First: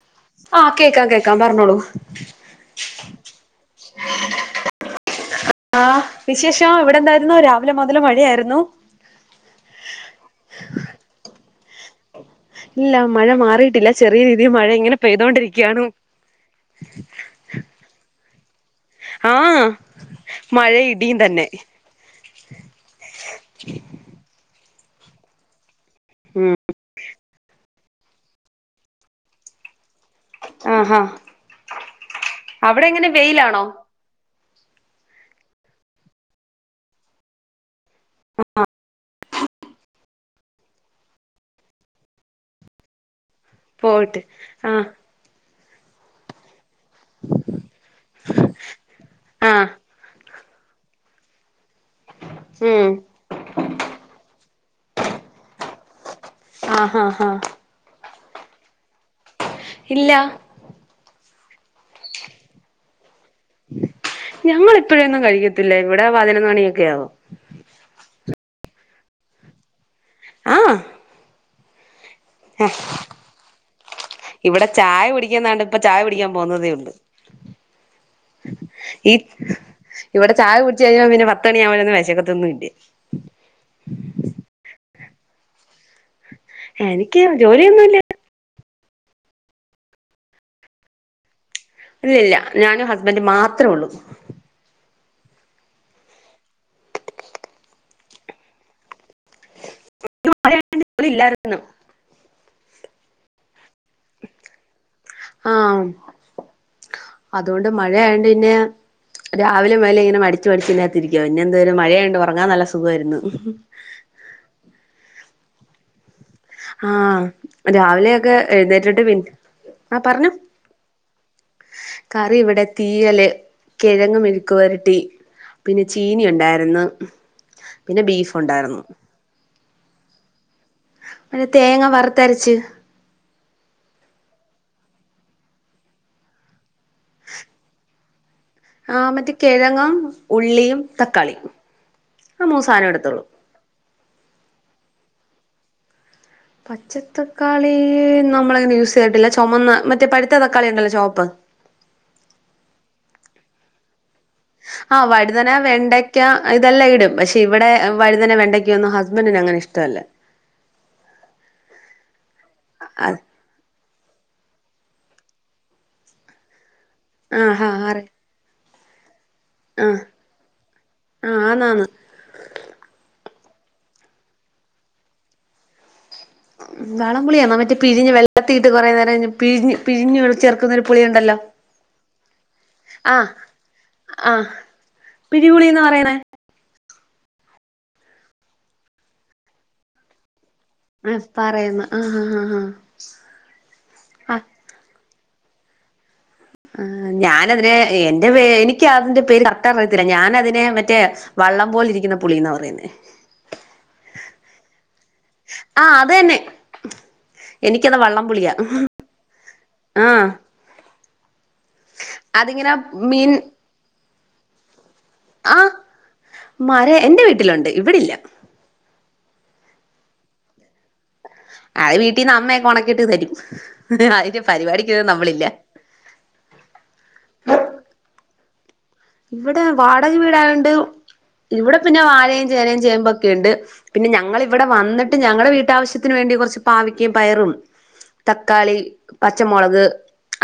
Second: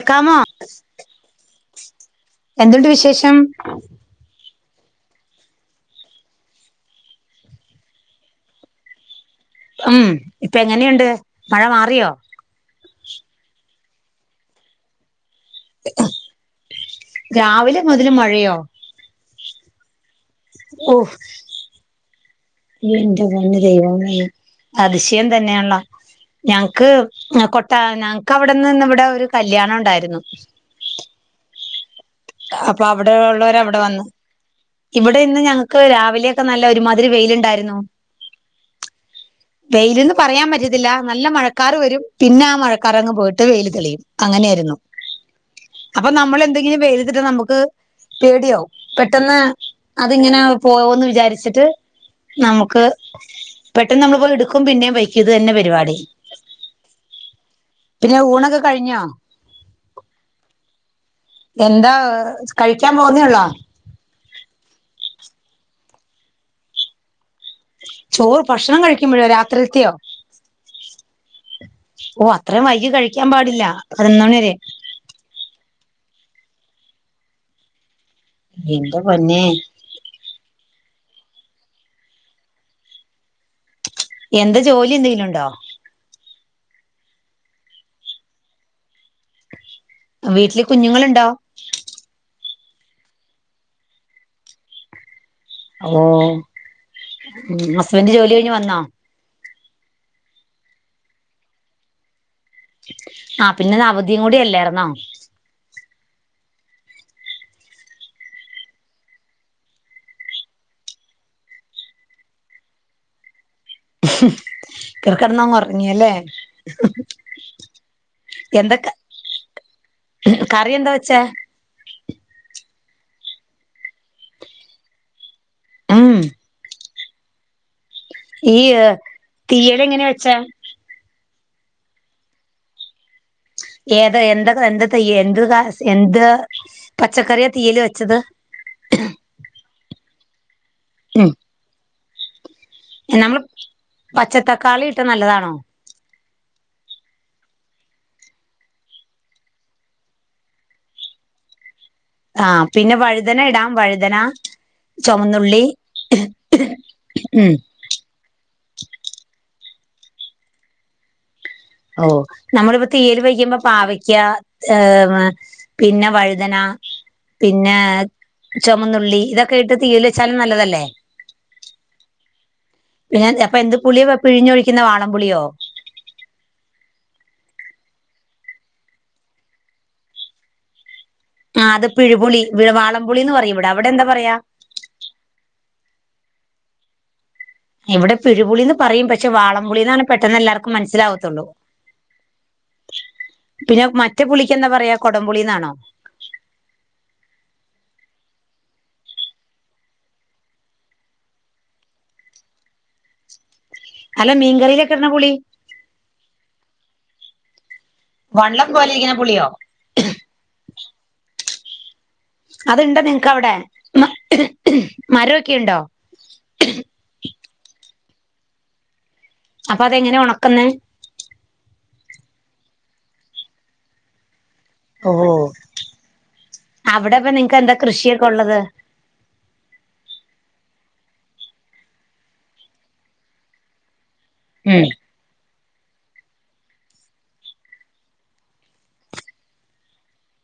കേക്കാമോ ആഹ കേക്കാം കേക്കാം പറഞ്ഞോളൂ എന്തുണ്ട് വിശേഷം ആ വിശേഷം ഇവിടെ എന്തായിരുന്നു രാവിലെ മുതല് മഴ യായിരുന്നു. ഉം ഇപ്പ എങ്ങനെയുണ്ട് മഴ മാറിയോ ഇല്ല മഴ മാറിയിട്ടില്ല ചെറിയ രീതിയിൽ മഴ ഇങ്ങനെ. പെയ്തോണ്ടിരിക്കയാണ് രാവിലെ മുതല് മഴയോ ആഹ. ഓ എന്റെ പൊന്നു ദൈവമേ അതിശയം തന്നെയാണല്ലോ ഉം ഞങ്ങക്ക്. കൊട്ട ഞങ്ങക്ക് അവിടെന്ന് ഇവിടെ ഒരു കല്യാണം ഉണ്ടായിരുന്നു. ആഹാ അപ്പൊ എങ്ങനെ അവിടെ ഉള്ളവര് വെയിലാണോ അവിടെ വന്നു. ഇവിടെ ഇന്ന് ഞങ്ങക്ക് രാവിലെയൊക്കെ നല്ല ഒരുമാതിരി വെയിലുണ്ടായിന്നു ആ വെയിലന്നന്ന് പറയാൻ പറ്റത്തില്ല നല്ല മഴക്കാർ വരും പിന്നെ ആ മഴക്കാാരങ്ങ് പോയിട്ട്. ് വെ യ്ല് തെളിയും പോയിട്ട് അങ്ങനെയായിരുന്നു ആഹ് അപ്പൊ നമ്മൾ എന്തെങ്കിലും വെയിലത്തിട്ട നമുക്ക്. പേടിയോ പെട്ടെന്ന് ആഹ് അതിങ്ങനെ പോവോന്ന് വിചാരിച്ചിട്ട്. നമുക്ക് ഉം പെട്ടെന്ന് നമ്മളി പോയി എടുക്കും പിന്നേും വയ്ക്ക ഇത് തന്നെ പരിപാടി. ആഹ് ആഹ ആഹ പിന്നെ ഊണൊക്കെ കഴിഞ്ഞോ ഇല്ല എന്താ കഴിക്കാൻ പോുന്നേള്ളാ. ഞങ്ങൾ ഇപ്പോഴൊന്നും കഴിക്കത്തില്ല ഇവിടെ പതിനൊന്ന് മണിയൊക്കെ ആവോ. ചോറ് ഭക്ഷണം കഴിക്കുമ്പോഴോ രാത്രിത്തിയോ? ആഹ് ഓ അത്രയും വൈകി കഴിക്കാൻ പാടില്ല പതിനൊന്ന് മണി വരെ. ഇവിടെ ചായ കുടി ണ്ട് ഇപ്പൊ ചായ കുടിക്കാൻ പോകുന്നതേ ഉണ്ട് എന്റെ ഇ പൊന്നെ വിടെ ചായ കുടിച് കഴിഞ്ഞ പിന്നെ പത്ത് മണിയുമ്പോ ഒന്ന് വെശക്കത്തി ഇില്ല. എന്ത് ജോലി എന്തെങ്കിലും ഉണ്ടോ? എനിക്ക് ജോലിയൊന്നുല്ല. വീട്ടില് കുഞ്ഞുങ്ങളുണ്ടോ? ഇല്ലല്ല ഞാനും ഹസ്ബൻഡും മാത്രമേ ഉള്ളൂ. ഓ ഉ ഹസ്ബൻഡ് ജോലി കഴിഞ്ഞ് വന്നാ? [unintelligible] ആ പിന്നെ ഇന്ന് അവധിയും കൂടി അല്ലായിരുന്നോ? ആഹ അതുകൊണ്ട് മഴയായോണ്ട് പിന്നെ. രാവിലെ മേലെ ഇങ്ങനെ മടിച്ചച്ച് മടിച്ച്തിനകത്തിരിക്ക പിന്നെ എന്ത മഴയുണ്ട് ഉറങ്ങാൻ നല്ല സുഖമായിരുന്നു. ഹി അവിടെ കിടന്ന ങ്ങ് ഉറങ്ങിയല്ലേ? ആഹ് രാവിലെയൊക്കെ എന്തൊക്കെ എഴുന്നേറ്റിട്ട് പിന്നെ ആ പറഞ്ഞോ? കറി എന്താ വെച്ചാ? കറി ഇവിടെ തീയല് കിഴങ്ങ് മെഴുക്കുവരട്ടീ. പിന്നെ ഉം ചീനി ഉണ്ടായിരുന്നു. പിന്നെ ബീഫ് ഉണ്ടായിരുന്നു ഈയ് തീയല് എങ്ങനെ വെച്ചാ? മറ്റേ തേങ്ങ വറുത്തരച്ച്. ഏതാ എന്തൊ എന്ത ത്യ എന്ത് എന്ത് പച്ചക്കറിയ തീ്യൽ വെച്ചത്? ആ മറ്റേ െകഴങ്ങും, ഉള്ളിയും, ഉം തക്കാളിയും ആ മൂന്ന് സാധനം എടുത്തുള്ളൂ. [unintelligible] പച്ചത്തക്കാളി ഇട്ട നല്ലതാണോ? പച്ചത്തക്കാളി നമ്മളങ്ങനെ യൂസ് ചെയ്തിട്ടില്ല. ചുമന്ന മറ്റേ പഴുത്ത തക്കാളി ഉണ്ടല്ലോ ചൊമപ്പ്. ആ പിന്നെ വഴുതന ഇടാം വഴുതന. ആ് വഴുതന ചുമന്നുള്ളി വെണ്ടയ്ക്ക ഇതെല്ലാം ഇടും പക്ഷെ ഉം ഇവിടെ. വഴുതന വെണ്ടയ്ക്കോന്നും ഹസ്ബൻഡറിന് അങ്ങന ഇഷ്ടല്ല. ഓ നമ്മളിവിടെ ആഹ് തീയല് വെക്കുമ്പോ പാവയ്ക്ക. ഏ പിന്നെ വഴുതന ആഹ് പിന്നെ. ആറ് ചൊമന്നുള്ളി ഇതൊക്കെ ഇട്ട് ആഹ് തീയൽ വെച്ചാലും നല്ലതല്ലേ? ആഹ് ആന്നാന്ന് പിന്നെ അപ്പൊ എന്ത് പുളിയോ പിഴിഞ്ഞൊഴിക്കുന്ന വാളം പുളിയോ? വാളം പുളിയ മറ്റേ പിഴിഞെടുത്തിട്ട് കുേ നേരം പിഴഞ് പിഴഞ്ഞഞ് ചേർക്കുന്നൊരു പുളിയുണ്ടല്ലോ. ആ അത് പിഴി പുളി ആഹ് വാളംപുളിന്ന് പറയും ഇവിടെ അവിടെ എന്താ പറയാ? പിഴിപുളി ന്ന പറ യുന്നത്. ഇവിടെ പിഴുപുളിന്ന് പറയും പക്ഷേ വാളം പുളിന്നാണ് പെട്ടെന്ന് എല്ലാവർ ക്കും ആഹ് മനസ്സിലാവത്തൊള്ളൂ. പറയുന്ന ആഹ് ആഹ് ആഹ് പിന്നെ മറ്റേ ആഹ് പുളിക്ക് എന്താ പറയാ കൊടംപുളിന്നാണോ? ആ ഞാനതിനെ എന്റെ പേ എനിക്ക് അതിന്റെ പേര് കറക്റ്റ് അറിയത്തില്ല ഞാനതിനെ മറ്റേ വള്ളം പോലിരിക്കുന്ന പുളിന്നാ പറയുന്നേ. അല്ല മീൻകറിയിലൊക്കെ ഇടുന്ന പുളി. ആഹ അത് തന്നെ എനിക്കത് വള്ളംപുളിയാ വള്ളം പോലെ ഇരിക്കുന്ന പുളിയോ ആഹ അതിങ്ങനെ അത്ണ്ടോ നിങ്ങക്ക് മീൻ അവിടെ മരമൊക്കെയുണ്ടോ? എൻറെ വീട്ടിലുണ്ട് ഇവിടെയില്ല. അപ്പൊ അതെങ്ങനെ ഒണകുന്നെ? അയ് വീട്ടീന്ന് അമ്മ ഒണക്കിട്ട് തരും അതിന്റെ പരിപാടി. ഓ അവിടെപ്പ നിങ്ങക്ക് എന്താ കൃഷിയൊക്കെ ഉള്ളത്? ഇവിടെ വാടക വീടായോണ്ട്. ഇവിടെ പിന്നെ വാഴയും ചേനയും ചേമ്പോക്കെയുണ്ട് പിന്നെ ഞങ്ങൾ ഇവിടെ ഉം വന്നിട്ട് ഞങ്ങളുടെ വീട്ടാവശ്യത്തിന് വേണ്ടി കുറച്ച് പാവക്കയും പയറും. തക്കാളി പച്ചമുളക്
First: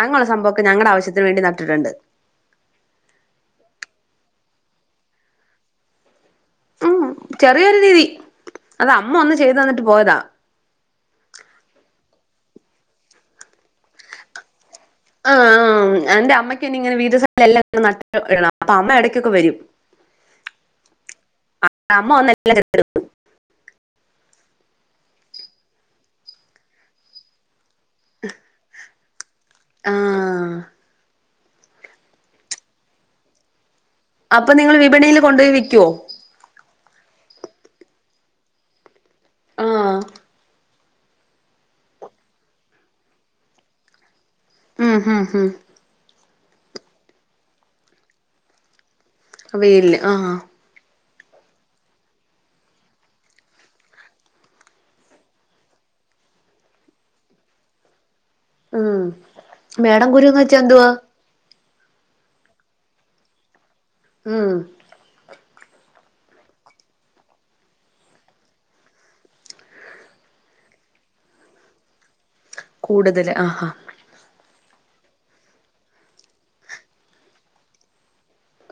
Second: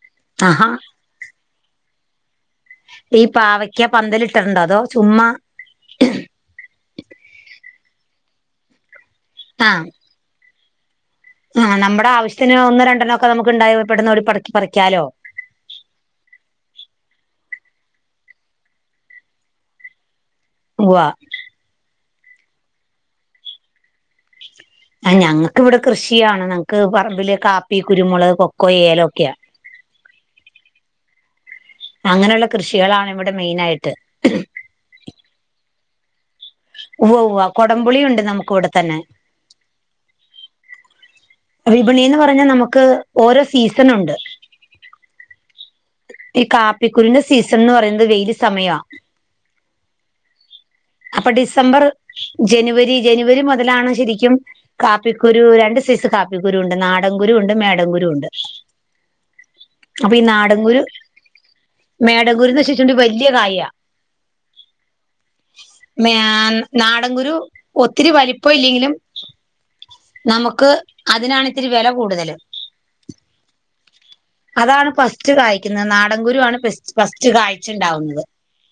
അങ്ങനയുള്ള സംഭവങ്ങളൊക്കെ ആഹാ ഞങ്ങളുടെ ആവശ്യത്തിന് വേണ്ടി നട്ടിട്ടുണ്ട്. ഈ പാവയ്ക്ക പന്തലിട്ടട്ണ്ടോ അതോ ചുമ്മാ. ഊ ചെറിയൊരു രീതി അത് അമ്മ ഒന്ന് ചെയ്ത് തന്നിട്ട് പോയതാ. ആഹ് നമ്മുടെ ആവശ്യത്തിന് ഒന്ന് രണ്ടെണ്ണം ഒക്കെ നമുക്ക്ണ്ടായി പെട്ടെന്ന്ഓടി പറി പറിക്കാലോ. ആഹ് ആ എന്റെ അമ്മയ്ക്കെനി ഇങ്ങനെ വീട്സലം എല്ലാം നട്ട്ട്ടങ്ങ് ഇടണം അപ്പൊ അമ്മ ഇടക്കൊക്കെ വരും. ഉവ്വാ അമ്മ വന്ന എല്ലാം ചെയ്തെരും. ആ ഞങ്ങക്കിവിടെ കൃഷിയാണ് ഞങ്ങക്ക് പറമ്പില് കാപ്പി കുരുമുളക് കൊക്കോ ഏലൊക്കെയാ. ആഹ് അങ്ങനെയുള്ള കൃഷികളാണ് ഇവിടെ മെയിനായിട്ട്. അപ്പൊ നിങ്ങൾ വിപണിയിൽ കൊണ്ട്പോയി വിക്കോ? ഉവ്വ്, ഉവ്വ്, കൊടംപുളിയുണ്ട് നമുക്ക് ഇവിടെ തന്നെ. ആഹ്. വിപണിന്ന് പറഞ്ഞാൽ നമുക്ക് ഓരോ സീസൺ ഉണ്ട്. ഉം ഹും ഹും. ഈ കാപ്പിക്കുരുന്റെ സീസൺന്ന് പറയുന്നത് വെയിൽ സമയാ. വെയിൽ, ആഹ്. അപ്പൊ ഡിസംബർ ജനുവരി ജനുവരി മുതലാണ് ശെരിക്കും. കാപ്പിക്കുരു രണ്ട് സൈസ് കാപ്പിക്കുരു ഉണ്ട് നാടൻകുരു ഉണ്ട് മേടം കുരുണ്ട്. ഉം മേഡം കുരുന്ന് കുരു എന്തുവാ മേടങ്കൂരുന്ന് വെച്ച വല്യ കായ. ഉം നാ നാടൻകുരു ഒത്തിരി വലിപ്പ ഇല്ലെങ്കിലും, നമുക്ക് അതിനാണ്ത്തിരി വെല കൂടുതലും. കൂടുതല് ആഹാ. അതാണ് ഫസ്റ്റ് കായ്ക്കുന്നത് നാടൻകുരു ആണ് ഫസ്റ്റ് ഫസ്റ്റ് കായ്ച്ചുണ്ടാവുന്നത്.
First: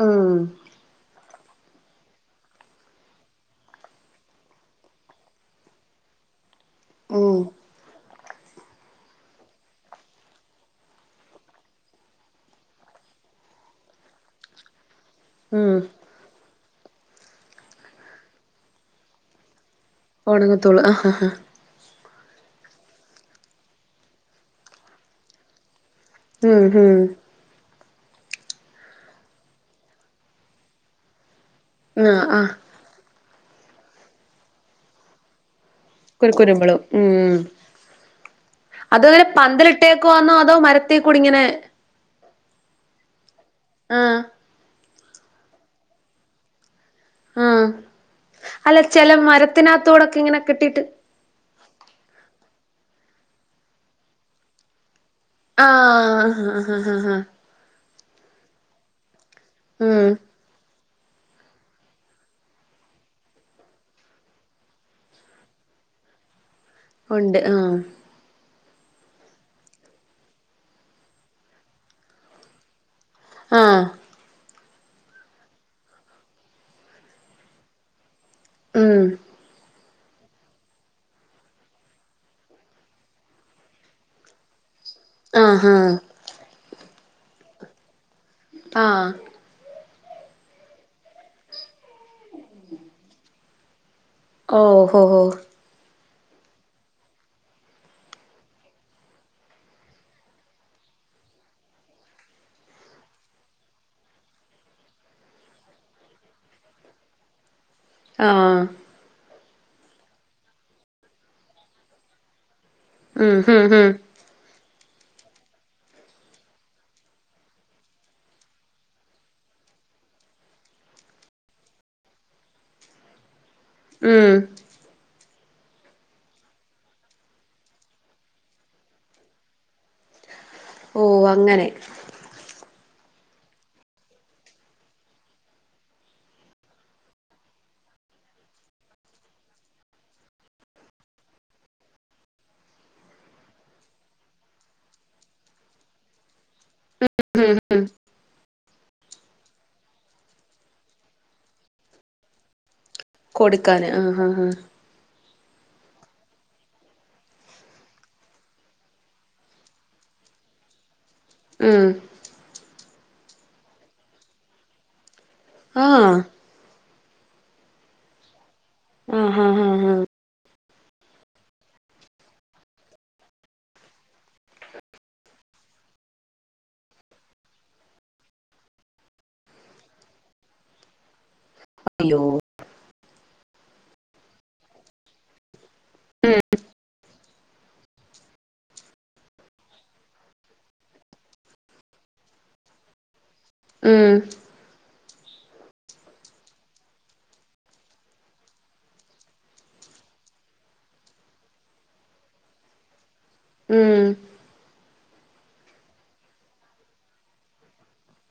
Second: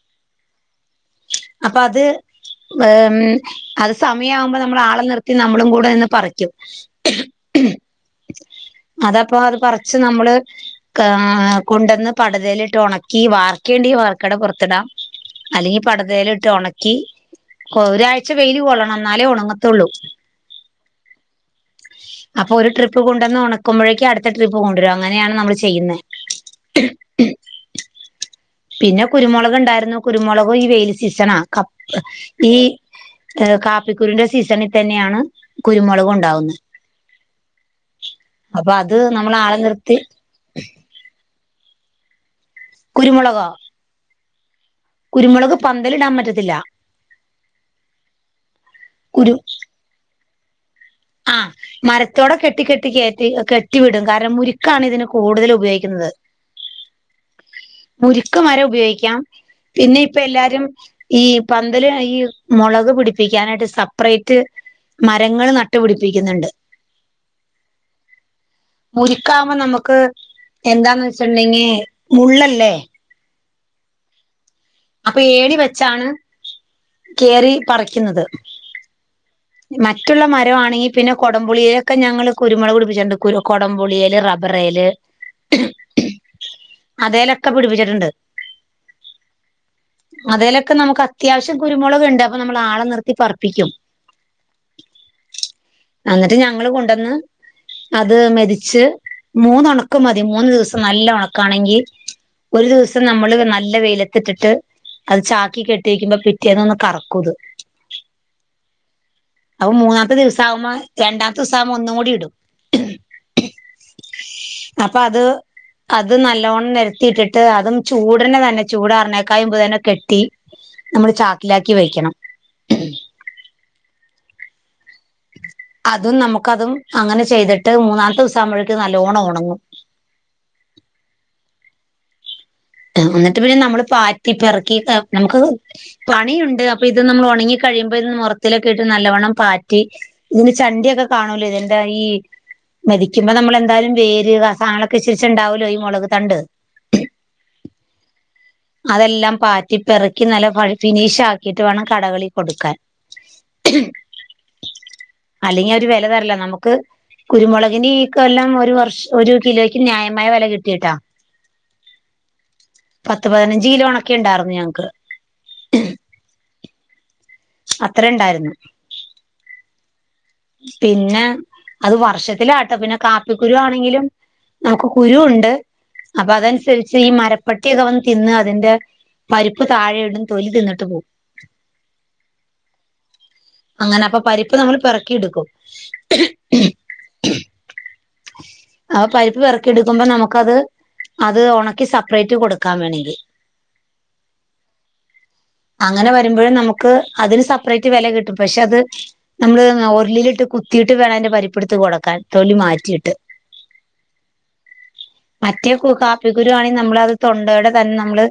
ഉം.. അപ്പൊ അത് അത് സമയവുമ്പോ നമ്മൾ ആളെ നിർത്തി നമ്മളും കൂടെ നിന്ന് പറിക്കും. ഉം അതപ്പൊ അത് പറച്ച് നമ്മള്, കൊണ്ടന്ന് പടതയിലിട്ട് ഉണക്കി വാർക്കേണ്ടി വാർക്കട പുറത്തിടാം. ഉം അല്ലെങ്കി അടുതല ഇട്ട് ഉണക്കി ഒരാഴ്ച വെയില് കൊള്ളണം എന്നാലേ ഉണങ്ങത്തുള്ളൂ. ഒണങ്ങത്തോളൂ ആ ഹാ ഹാ. അപ്പൊ ഒരു ട്രിപ്പ് കൊണ്ടുവന്ന് ഉണക്കുമ്പോഴേക്കും അടുത്ത ട്രിപ്പ് കൊണ്ടുവരു അങ്ങനെയാണ് നമ്മൾ ചെയ്യുന്നത്. ഉം ഉം പിന്നെ കുരുമുളക് ഉണ്ടായിരുന്നു കുരുമുളക്, അപ്പൊ ഈ വെയിൽ സീസണാ ക ആഹ് ആഹ് ഈ ഏഹ് കാപ്പിക്കുരുന്റെ സീസണിൽ തന്നെയാണ് കുരുമുളക്. കുരു ഉണ്ടാവുന്നത് കുരുമുളകും ഉം അപ്പൊ അത് അതോ ഇങ്ങനെ നമ്മൾ ആളെ നിർത്തി പന്തലിട്ടേക്കാന്നോ അതോ മര ത്തിക്കൂടി ഇങ്ങനെ കുരുമുളകോ? ആഹ്. കുരുമുളക് പന്തലിടാൻ പറ്റത്തില്ല. ആഹ് അല്ല ചെല മരത്തിനകത്തോടൊക്കെ ഇങ്ങനെ കെട്ടീട്ട്. ആ് മരത്തോടെ കെട്ടി കെട്ടി കയറ്റി കെട്ടി വിടും കാരണം മുരുക്കാണ് ഇതിന് കൂടുതൽ ഉപയോഗിക്കുന്നത്. ആഹ് ആഹ് ഹ ഹ മുരുക്ക് മരം ഉപയോഗിക്കാം പിന്നെ ഉം ഇപ്പൊ എല്ലാരും. ഈ പന്തല് ഈ മുളക് പിടിപ്പിക്കാനായിട്ട് സെപ്പറേറ്റ്, മരങ്ങള് നട്ടുപിടിപ്പിക്കുന്നുണ്ട്. ഉണ്ട് ആഹ്. മുരിക്കാവുമ്പോ നമുക്ക് എന്താന്ന് വെച്ചിട്ടുണ്ടെങ്കിൽ മുള്ളല്ലേ ആഹ് അപ്പൊ ഏണി വെച്ചാണ് കേറി പറിക്കുന്നത് ഉം മറ്റുള്ള മരമാണെങ്കിൽ പിന്നെ കുടംപുളിയിലൊക്കെ ഞങ്ങൾ കുരുമുളക് പിടിപ്പിച്ചിട്ടുണ്ട് കു കുടംപുളിയൽ റബ്ബറേൽ ആഹ് ആഹ് അതേലൊക്കെ പിടിപ്പിച്ചിട്ടുണ്ട് ആഹ് അതേലൊക്കെ നമുക്ക് അത്യാവശ്യം കുരുമുളക് ഉണ്ട് അപ്പൊ നമ്മൾ ആളെ നിർത്തി പറിപ്പിക്കും ഓഹ് ഹോ ഹോ അന്നിട്ട് ഞങ്ങള് കൊണ്ടന്ന് അത് മെതിച്ച് മൂന്ന് ഉണക്ക് മതി മൂന്ന് ദിവസം നല്ല ഉണക്കാണെങ്കിൽ ഒരു ദിവസം നമ്മള് നല്ല വെയിലത്തിട്ടിട്ട് അത് ചാക്കി കെട്ടിക്കുമ്പോ പിറ്റേന്ന ഒന്ന് കറക്കൂത് ആഹ് അപ്പൊ മൂന്നാമത്തെ ദിവസ ആകുമ്പോ രണ്ടാമത്തെ ദിവസ ആവുമ്പോ ഒന്നും കൂടി ഇടും ഉം ഉം അപ്പൊ അത് അത് നല്ലോണ്ണം നിരത്തിയിട്ടിട്ട് അതും ചൂടന് തന്നെ ചൂട് ആറിണേക്കായുമ്പ തന്നെ കെട്ടി നമ്മള് ചാക്കിലാക്കി വെക്കണം ഉം അതും നമുക്കതും അങ്ങനെ ചെയ്തിട്ട് മൂന്നാമത്തെ ദിവസാകുമ്പോഴേക്ക് നല്ലോണം ഉണങ്ങും ഓഹ് അങ്ങനെ എന്നിട്ട് പിന്നെ നമ്മള് പാറ്റി പിറക്കി നമുക്ക് പണിയുണ്ട് അപ്പൊ ഇത് നമ്മൾ ഉണങ്ങി കഴിയുമ്പോ ഇത് മുറത്തിലൊക്കെ ഇട്ട് നല്ലവണം പാറ്റി ഇതിന് ചണ്ടിയൊക്കെ കാണൂലെ ഇതിന്റെ ഈ മെതിക്കുമ്പോ നമ്മളെന്തായാലും വേര് കാളൊക്കെ ഇച്ചിരിച്ചുണ്ടാവല്ലോ ഈ മുളക് തണ്ട് ഉം ഉം അതെല്ലാം പാറ്റി പെറുക്കി നല്ല ഫിനിഷ് ആക്കിയിട്ട് വേണം കടകളി കൊടുക്കാൻ കൊടുക്കാന് ആഹ് ആഹ് ആഹ് അല്ലെങ്കിൽ അവര് വെല തരല്ല നമുക്ക് കുരുമുളകിന് ഈ കൊല്ലം ഒരു വർഷം ഒരു കിലോയ്ക്ക് ന്യായമായ വില കിട്ടിയിട്ടാ ഉം പത്ത് പതിനഞ്ച് കിലോ ഒണക്കിണ്ടായിരുന്നു ഞങ്ങൾക്ക് ആഹ് അത്ര ണ്ടായിരുന്നു ആഹ് ഹഹ ആഹ് ഹഹ പിന്നെ അത് വർഷത്തിലാട്ടെ പിന്നെ കാപ്പിക്കുരു ആണെങ്കിലും നമുക്ക് കുരു ഉണ്ട് അപ്പൊ അതനുസരിച്ച് ഈ മരപ്പട്ടിയൊക്കെ വന്ന് തിന്ന് അതിന്റെ പരിപ്പ് താഴെയടും തൊലി തിന്നിട്ട് പോവും ഹലോ അങ്ങനെ അപ്പൊ പരിപ്പ് നമ്മള് പെറക്കിടുക്കും ഉം ആഹ് പരിപ്പ് പെറക്കി എടുക്കുമ്പോ നമുക്കത് അത് ഒണക്കി സെപ്പറേറ്റ് കൊടുക്കാൻ വേണങ്കിൽ ഉം [inaudible] അങ്ങനെ വരുമ്പോഴും നമുക്ക് അതിന് സെപ്പറേറ്റ് വെല കിട്ടും പക്ഷെ അത് നമ്മള് ഉള്ളിലിട്ട് കുത്തിയിട്ട് വേണയ്ന്റെ പരിപ്പ് എടുത്ത് കൊടുക്കാൻ തൊലി മാറ്റിയിട്ട് ഉം മറ്റേ കു കാപ്പി കുരുവാണെ നമ്മള് അത് തൊണ്ടയോടെ തന്നെ നമ്മള്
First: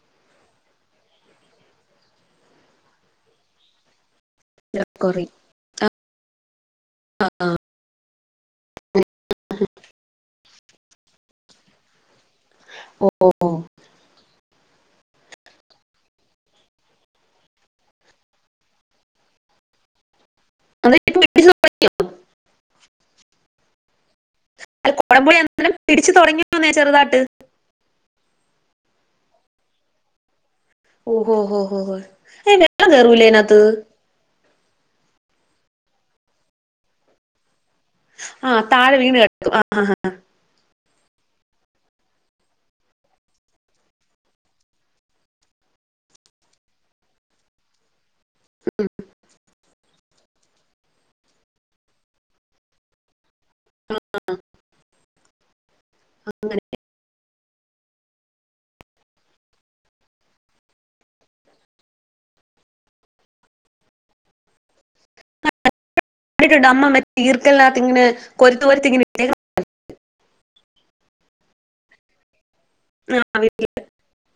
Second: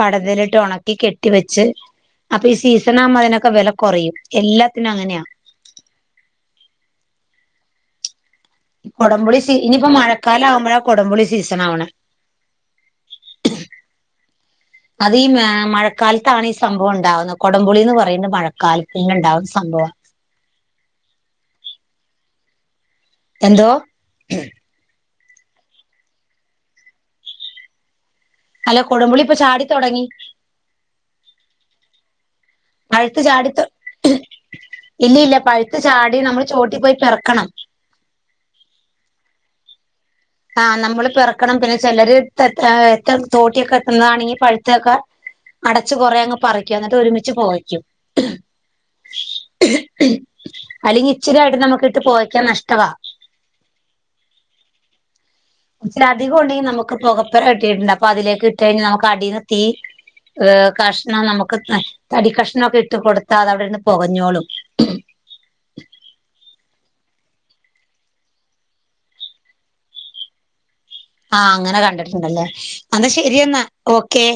പടതലിട്ട് ഒണക്കി കെട്ടി വെച്ച് അപ്പൊ ഈ സീസണാമ്പോ അതിനൊക്കെ വെല കൊറയും എല്ലാത്തിനും അങ്ങനെയാ കൊറി കൊടംപുളി സീ ഇനിപ്പോ മഴക്കാലം ആവുമ്പഴാ കൊടംപുളി സീസണാവണെ ഓഹ് [inaudible] അത് ഈ മഴക്കാലത്താണ് ഈ സംഭവം ഉണ്ടാവുന്നത് കൊടംപുളിന്ന് പറയുന്നത് മഴക്കാലത്തന്നെ ഉണ്ടാവുന്ന സംഭവ [unintelligible] എന്തോ അല്ല കുടമ്പുളി അന്നേരം പിടിച്ച് തുടങ്ങിയെന്നേ ചെറുതാട്ട് അല്ല കൊടുമ്പുളി ഇപ്പൊ ചാടിത്തൊടങ്ങി ഓഹോ ഓഹോ പഴുത്തു ചാടി തൊ ഇല്ല ഇല്ല പഴുത്ത് ചാടി നമ്മള് ചോട്ടി പോയി പെറക്കണം ആഹ് താഴെ വീണ് കെടക്കും ആഹ് ആ നമ്മള് പെറക്കണം പിന്നെ ചിലര് തോട്ടിയൊക്കെ എത്തുന്നതാണെങ്കി പഴുത്തൊക്കെ അടച്ചു കുറേ അങ്ങ് പറിക്കും എന്നിട്ട് ഒരുമിച്ച് പൊകയ്ക്കും അല്ലെങ്കി ഇച്ചിരിയാട്ട് നമുക്ക്‌ട്ട് പോകയ്ക്കാൻ നഷ്ടവാ ആഹ് ഇച്ചിരി അധികംണ്ടെങ്കിൽ നമുക്ക്‌ പൊകപ്പര കെട്ടിട്ടുണ്ട് അപ്പ അതിലേക്ക്ട്ടഴിഞ്ഞാ നമുക്ക് അടിന്ന് തീ ഏഹ് കഷ്ണം നമുക്ക് തടി കഷ്ണംക്കെ ഇട്ട് കൊടുത്താ അതവിടെന്ന് പൊകഞ്ഞോളും കണ്ടിട്ടുണ്ട് അമ്മ മറ്റേ ഈർക്കലിനാത്തിങ്ങനെ കൊര്ത്ത് കൊരുത്തിങ്ങനെ ഇട്ടേക്കുന്ന കണ്ടിട്ടുണ്ട് ആഹ അങ്ങനെ കണ്ടിട്ടുണ്ടല്ലേ അന്നാ ആ ശരിയെന്നാ ഓക്കെ